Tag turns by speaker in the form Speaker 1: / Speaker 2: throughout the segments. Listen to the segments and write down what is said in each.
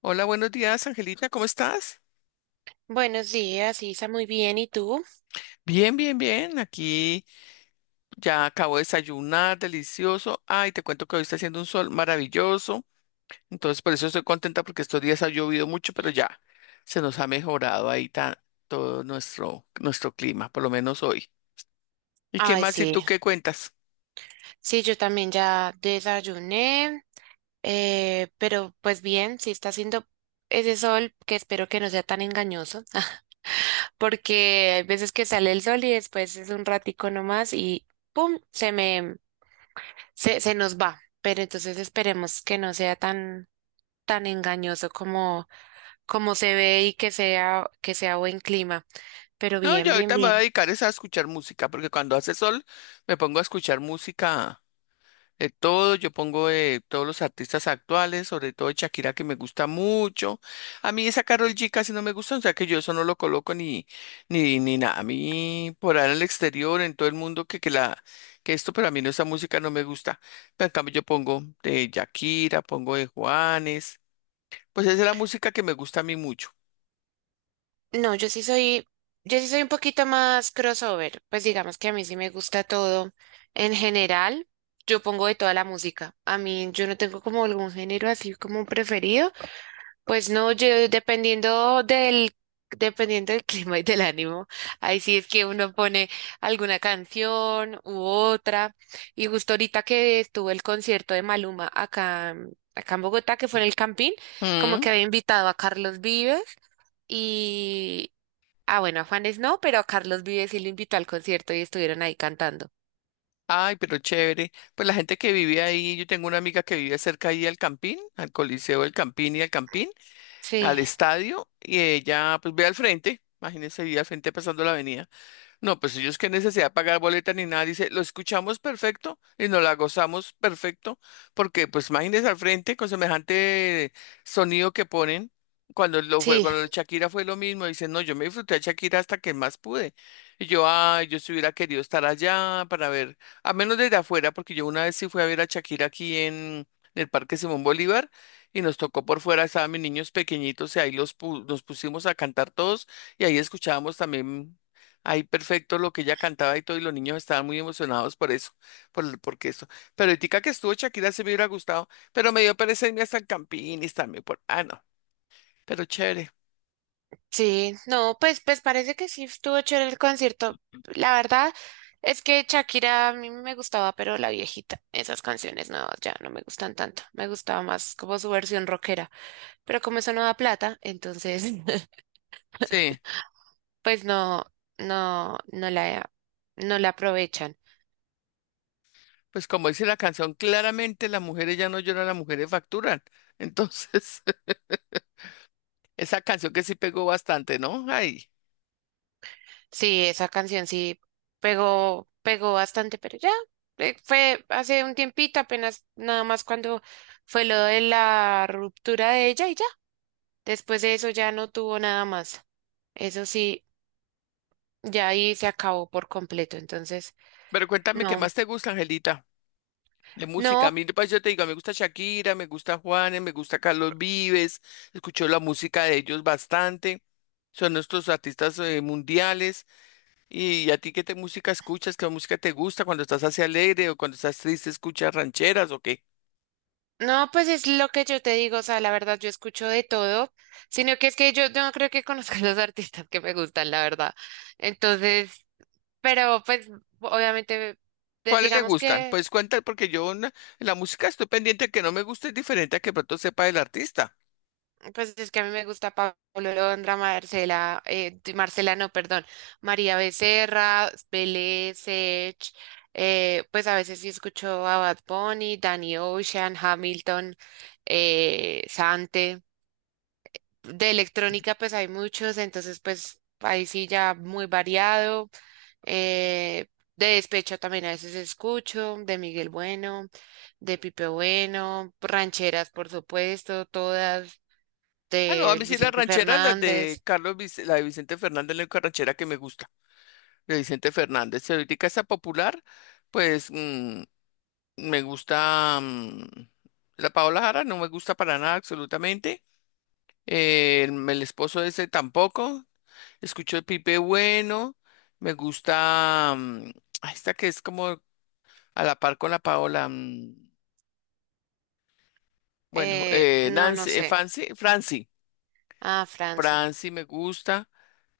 Speaker 1: Hola, buenos días, Angelita, ¿cómo estás?
Speaker 2: Buenos días, Isa, muy bien. ¿Y tú?
Speaker 1: Bien, bien, bien. Aquí ya acabo de desayunar, delicioso. Ay, te cuento que hoy está haciendo un sol maravilloso. Entonces, por eso estoy contenta porque estos días ha llovido mucho, pero ya se nos ha mejorado ahí todo nuestro clima, por lo menos hoy. ¿Y qué
Speaker 2: Ay,
Speaker 1: más? ¿Y
Speaker 2: sí,
Speaker 1: tú qué cuentas?
Speaker 2: sí, yo también ya desayuné, pero pues bien, sí está haciendo ese sol que espero que no sea tan engañoso, porque hay veces que sale el sol y después es un ratico nomás y ¡pum! Se nos va. Pero entonces esperemos que no sea tan engañoso como se ve y que que sea buen clima. Pero
Speaker 1: No,
Speaker 2: bien,
Speaker 1: yo
Speaker 2: bien,
Speaker 1: ahorita me voy a
Speaker 2: bien.
Speaker 1: dedicar es a escuchar música, porque cuando hace sol me pongo a escuchar música todo, yo pongo todos los artistas actuales, sobre todo de Shakira que me gusta mucho. A mí esa Karol G casi no me gusta, o sea que yo eso no lo coloco ni nada. A mí por ahí en el exterior, en todo el mundo que esto, pero a mí no esa música no me gusta. Pero en cambio yo pongo de Shakira, pongo de Juanes, pues esa es la música que me gusta a mí mucho.
Speaker 2: No, yo sí soy un poquito más crossover, pues digamos que a mí sí me gusta todo. En general, yo pongo de toda la música. A mí yo no tengo como algún género así como preferido, pues no, yo dependiendo del clima y del ánimo, ahí sí es que uno pone alguna canción u otra. Y justo ahorita que estuvo el concierto de Maluma acá en Bogotá, que fue en el Campín, como
Speaker 1: Mm.
Speaker 2: que había invitado a Carlos Vives y, ah, bueno, a Juanes no, pero a Carlos Vives sí lo invitó al concierto y estuvieron ahí cantando.
Speaker 1: Ay, pero chévere. Pues la gente que vive ahí, yo tengo una amiga que vive cerca ahí al Campín, al Coliseo del Campín y al Campín,
Speaker 2: Sí,
Speaker 1: al estadio, y ella pues ve al frente, imagínense, ve al frente pasando la avenida. No, pues ellos qué necesidad de pagar boleta ni nada, dice, lo escuchamos perfecto y nos la gozamos perfecto, porque pues imagínense al frente con semejante sonido que ponen. Cuando lo fue,
Speaker 2: sí,
Speaker 1: cuando Shakira fue lo mismo, dice, no, yo me disfruté a Shakira hasta que más pude. Y yo, ay, yo si hubiera querido estar allá para ver, a menos desde afuera, porque yo una vez sí fui a ver a Shakira aquí en el Parque Simón Bolívar y nos tocó por fuera, estaban mis niños pequeñitos y ahí nos pusimos a cantar todos y ahí escuchábamos también. Ahí perfecto lo que ella cantaba y todo, y los niños estaban muy emocionados por eso, porque esto. Pero ahorita que estuvo Shakira se me hubiera gustado, pero me dio pereza irme hasta el Campín también por, ah, no, pero chévere.
Speaker 2: sí. No, pues parece que sí estuvo chévere el concierto. La verdad es que Shakira a mí me gustaba, pero la viejita. Esas canciones nuevas ya no me gustan tanto. Me gustaba más como su versión rockera. Pero como eso no da plata, entonces,
Speaker 1: Sí,
Speaker 2: pues no, no, no la, no la aprovechan.
Speaker 1: pues como dice la canción, claramente las mujeres ya no lloran, las mujeres facturan. Entonces, esa canción que sí pegó bastante, ¿no? Ay,
Speaker 2: Sí, esa canción sí pegó bastante, pero ya fue hace un tiempito, apenas nada más cuando fue lo de la ruptura de ella y ya. Después de eso ya no tuvo nada más. Eso sí, ya ahí se acabó por completo. Entonces,
Speaker 1: pero cuéntame, ¿qué
Speaker 2: no,
Speaker 1: más te gusta, Angelita? De música, a
Speaker 2: no,
Speaker 1: mí, pues yo te digo, me gusta Shakira, me gusta Juanes, me gusta Carlos Vives, escucho la música de ellos bastante, son nuestros artistas mundiales. ¿Y a ti qué te música escuchas? ¿Qué música te gusta cuando estás así alegre o cuando estás triste escuchas rancheras o qué?
Speaker 2: no, pues es lo que yo te digo. O sea, la verdad, yo escucho de todo, sino que es que yo no creo que conozca los artistas que me gustan, la verdad. Entonces, pero pues obviamente, pues,
Speaker 1: ¿Cuáles le
Speaker 2: digamos
Speaker 1: gustan?
Speaker 2: que
Speaker 1: Pues cuenta, porque yo en la música estoy pendiente que no me guste es diferente a que pronto sepa del artista.
Speaker 2: pues es que a mí me gusta Pablo Londra, Marcela, di- Marcela no, perdón, María Becerra, Belé, Sech, pues a veces sí escucho a Bad Bunny, Danny Ocean, Hamilton, Sante. De electrónica pues hay muchos, entonces pues ahí sí ya muy variado. eh, de despecho también a veces escucho, de Miguel Bueno, de Pipe Bueno, rancheras por supuesto, todas
Speaker 1: Ah, no, a
Speaker 2: de
Speaker 1: mí sí las
Speaker 2: Vicente
Speaker 1: rancheras, las de
Speaker 2: Fernández,
Speaker 1: La de Vicente Fernández, la única ranchera que me gusta, de Vicente Fernández. Si ahorita está popular, pues me gusta la Paola Jara, no me gusta para nada absolutamente. El esposo de ese tampoco. Escucho el Pipe Bueno, me gusta ay, esta que es como a la par con la Paola. Bueno,
Speaker 2: no, no
Speaker 1: Nancy,
Speaker 2: sé,
Speaker 1: Fancy, Franci.
Speaker 2: ah, Franci,
Speaker 1: Franci me gusta.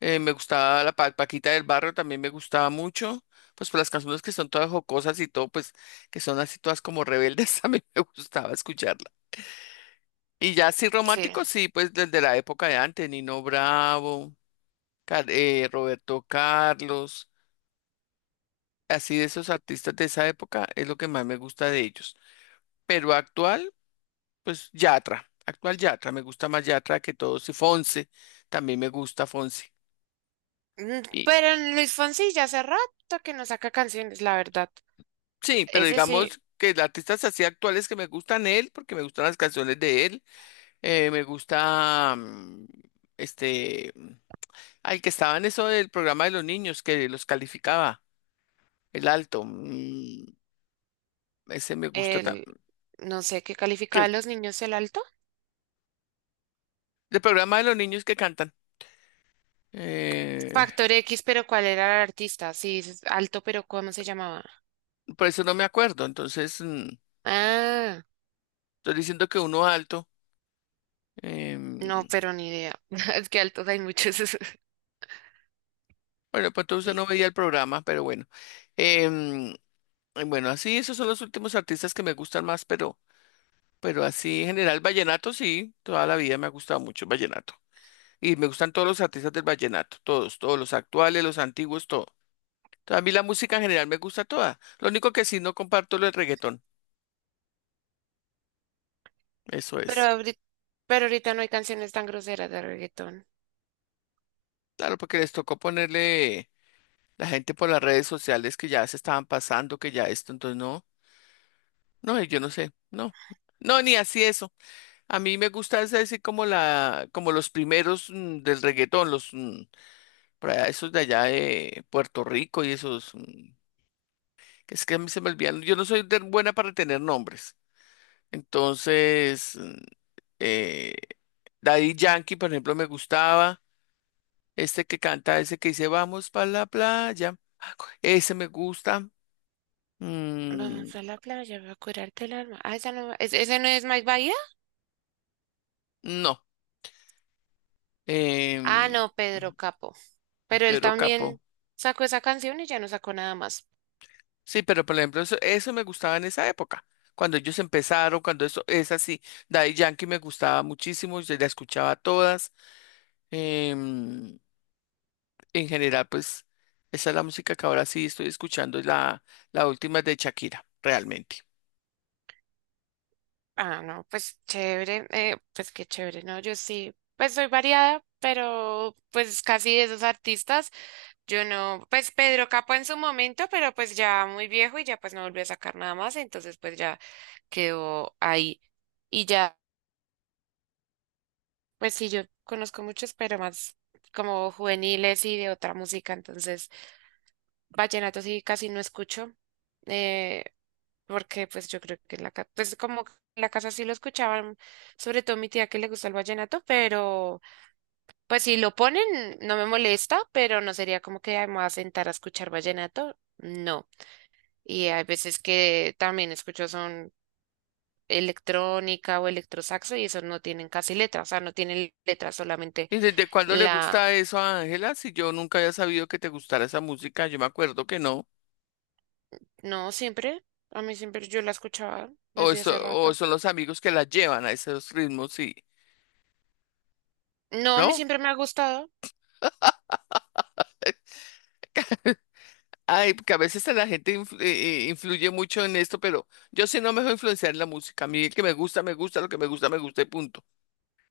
Speaker 1: Me gustaba la Paquita del Barrio, también me gustaba mucho. Pues por las canciones que son todas jocosas y todo, pues que son así todas como rebeldes, a mí me gustaba escucharla. Y ya así
Speaker 2: sí.
Speaker 1: romántico, sí, pues desde la época de antes, Nino Bravo, Roberto Carlos, así de esos artistas de esa época es lo que más me gusta de ellos. Pero actual, pues Yatra, actual Yatra, me gusta más Yatra que todos y Fonse, también me gusta Fonse.
Speaker 2: Mm, pero en Luis Fonsi ya hace rato que no saca canciones, la verdad,
Speaker 1: Sí, pero
Speaker 2: ese sí,
Speaker 1: digamos que los artistas así actuales que me gustan él, porque me gustan las canciones de él, me gusta este, al que estaba en eso del programa de los niños que los calificaba, el alto, ese me gusta
Speaker 2: el,
Speaker 1: también,
Speaker 2: no sé qué
Speaker 1: que
Speaker 2: calificaba a los niños el alto,
Speaker 1: el programa de los niños que cantan, eh,
Speaker 2: Factor X, pero ¿cuál era el artista? Sí, es alto, pero ¿cómo se llamaba?
Speaker 1: por eso no me acuerdo, entonces
Speaker 2: Ah,
Speaker 1: estoy diciendo que uno alto. em,
Speaker 2: no, pero ni idea, es que altos hay muchos,
Speaker 1: bueno, pues entonces
Speaker 2: Y-
Speaker 1: no veía el programa, pero bueno. Em, bueno, así esos son los últimos artistas que me gustan más, pero así en general, vallenato sí, toda la vida me ha gustado mucho el vallenato. Y me gustan todos los artistas del vallenato, todos, todos los actuales, los antiguos, todo. Entonces, a mí la música en general me gusta toda. Lo único que sí no comparto es el reggaetón, eso
Speaker 2: pero
Speaker 1: es.
Speaker 2: pero ahorita no hay canciones tan groseras de reggaetón.
Speaker 1: Claro, porque les tocó ponerle la gente por las redes sociales que ya se estaban pasando, que ya esto, entonces no, no, yo no sé, no. No, ni así eso. A mí me gusta es decir como los primeros del reggaetón, los por allá, esos de allá de Puerto Rico y esos mm. Es que a mí se me olvidan. Yo no soy tan buena para tener nombres. Entonces, eh, Daddy Yankee, por ejemplo, me gustaba. Este que canta, ese que dice vamos para la playa. Ese me gusta. Mm,
Speaker 2: Vamos a la playa, voy a curarte el alma. Ah, esa no, ¿ese no es Mike Bahía?
Speaker 1: no.
Speaker 2: Ah,
Speaker 1: em,
Speaker 2: no, Pedro Capo. Pero él
Speaker 1: Pedro
Speaker 2: también
Speaker 1: Capó.
Speaker 2: sacó esa canción y ya no sacó nada más.
Speaker 1: Sí, pero por ejemplo, eso me gustaba en esa época. Cuando ellos empezaron, cuando eso es así. Daddy Yankee me gustaba muchísimo. Yo la escuchaba todas. em, En general, pues esa es la música que ahora sí estoy escuchando, es la última es de Shakira, realmente.
Speaker 2: Ah, no, pues chévere, pues qué chévere, ¿no? Yo sí, pues soy variada, pero pues casi de esos artistas, yo no, pues Pedro Capo en su momento, pero pues ya muy viejo y ya pues no volvió a sacar nada más, entonces pues ya quedó ahí. Y ya, pues sí, yo conozco muchos, pero más como juveniles y de otra música, entonces... Vallenato sí casi no escucho, eh, porque pues yo creo que en la casa sí lo escuchaban, sobre todo mi tía que le gusta el vallenato, pero pues si lo ponen no me molesta, pero no sería como que "Ay, me voy a sentar a escuchar vallenato", no. Y hay veces que también escucho son electrónica o electrosaxo y esos no tienen casi letras, o sea, no tienen letras, solamente
Speaker 1: ¿Y desde cuándo le
Speaker 2: la,
Speaker 1: gusta eso a Ángela? Si yo nunca había sabido que te gustara esa música, yo me acuerdo que no.
Speaker 2: no siempre, a mí siempre yo la escuchaba
Speaker 1: O,
Speaker 2: desde
Speaker 1: eso,
Speaker 2: hace
Speaker 1: o
Speaker 2: rato.
Speaker 1: son los amigos que la llevan a esos ritmos, sí.
Speaker 2: No, a mí
Speaker 1: ¿No?
Speaker 2: siempre me ha gustado.
Speaker 1: Eh, Ay, que a veces la gente influye mucho en esto, pero yo sí no me dejo influenciar en la música. A mí el que me gusta, lo que me gusta y punto.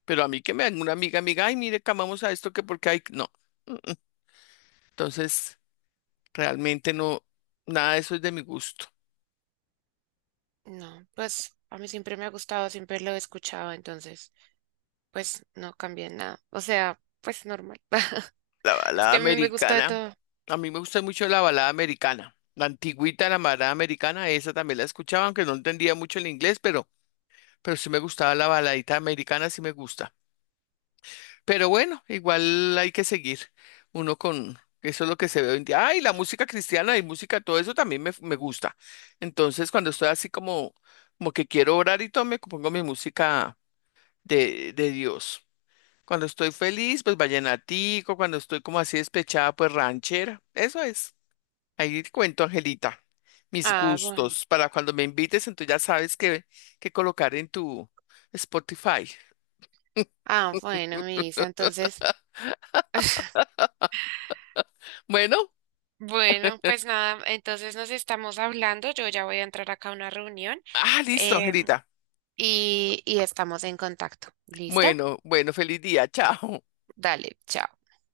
Speaker 1: Pero a mí que me una amiga, amiga, ay, mire, que amamos a esto, que porque hay, no. Mm, mm. Entonces... Realmente no, nada de eso es de mi gusto.
Speaker 2: No, pues a mí siempre me ha gustado, siempre lo he escuchado, entonces, pues no cambié nada. O sea, pues normal.
Speaker 1: La
Speaker 2: Es
Speaker 1: balada
Speaker 2: que a mí me gusta de
Speaker 1: americana,
Speaker 2: todo.
Speaker 1: a mí me gusta mucho la balada americana. La antigüita, la balada americana, esa también la escuchaba, aunque no entendía mucho el inglés, pero sí me gustaba la baladita americana, sí me gusta. Pero bueno, igual hay que seguir uno con, eso es lo que se ve hoy en día. Ah, y la música cristiana y música, todo eso también me gusta. Entonces, cuando estoy así como, como que quiero orar y todo, me pongo mi música de Dios. Cuando estoy feliz, pues vallenatico, cuando estoy como así despechada, pues ranchera. Eso es. Ahí te cuento, Angelita, mis
Speaker 2: Ah, bueno.
Speaker 1: gustos para cuando me invites, entonces ya sabes qué, qué colocar en tu Spotify.
Speaker 2: Ah, bueno, Misa, entonces,
Speaker 1: Bueno,
Speaker 2: bueno, pues nada, entonces nos estamos hablando. Yo ya voy a entrar acá a una reunión
Speaker 1: ah, listo,
Speaker 2: em,
Speaker 1: Angelita.
Speaker 2: y estamos en contacto. ¿Listo?
Speaker 1: Bueno, bueno, feliz día, chao.
Speaker 2: Dale, chao.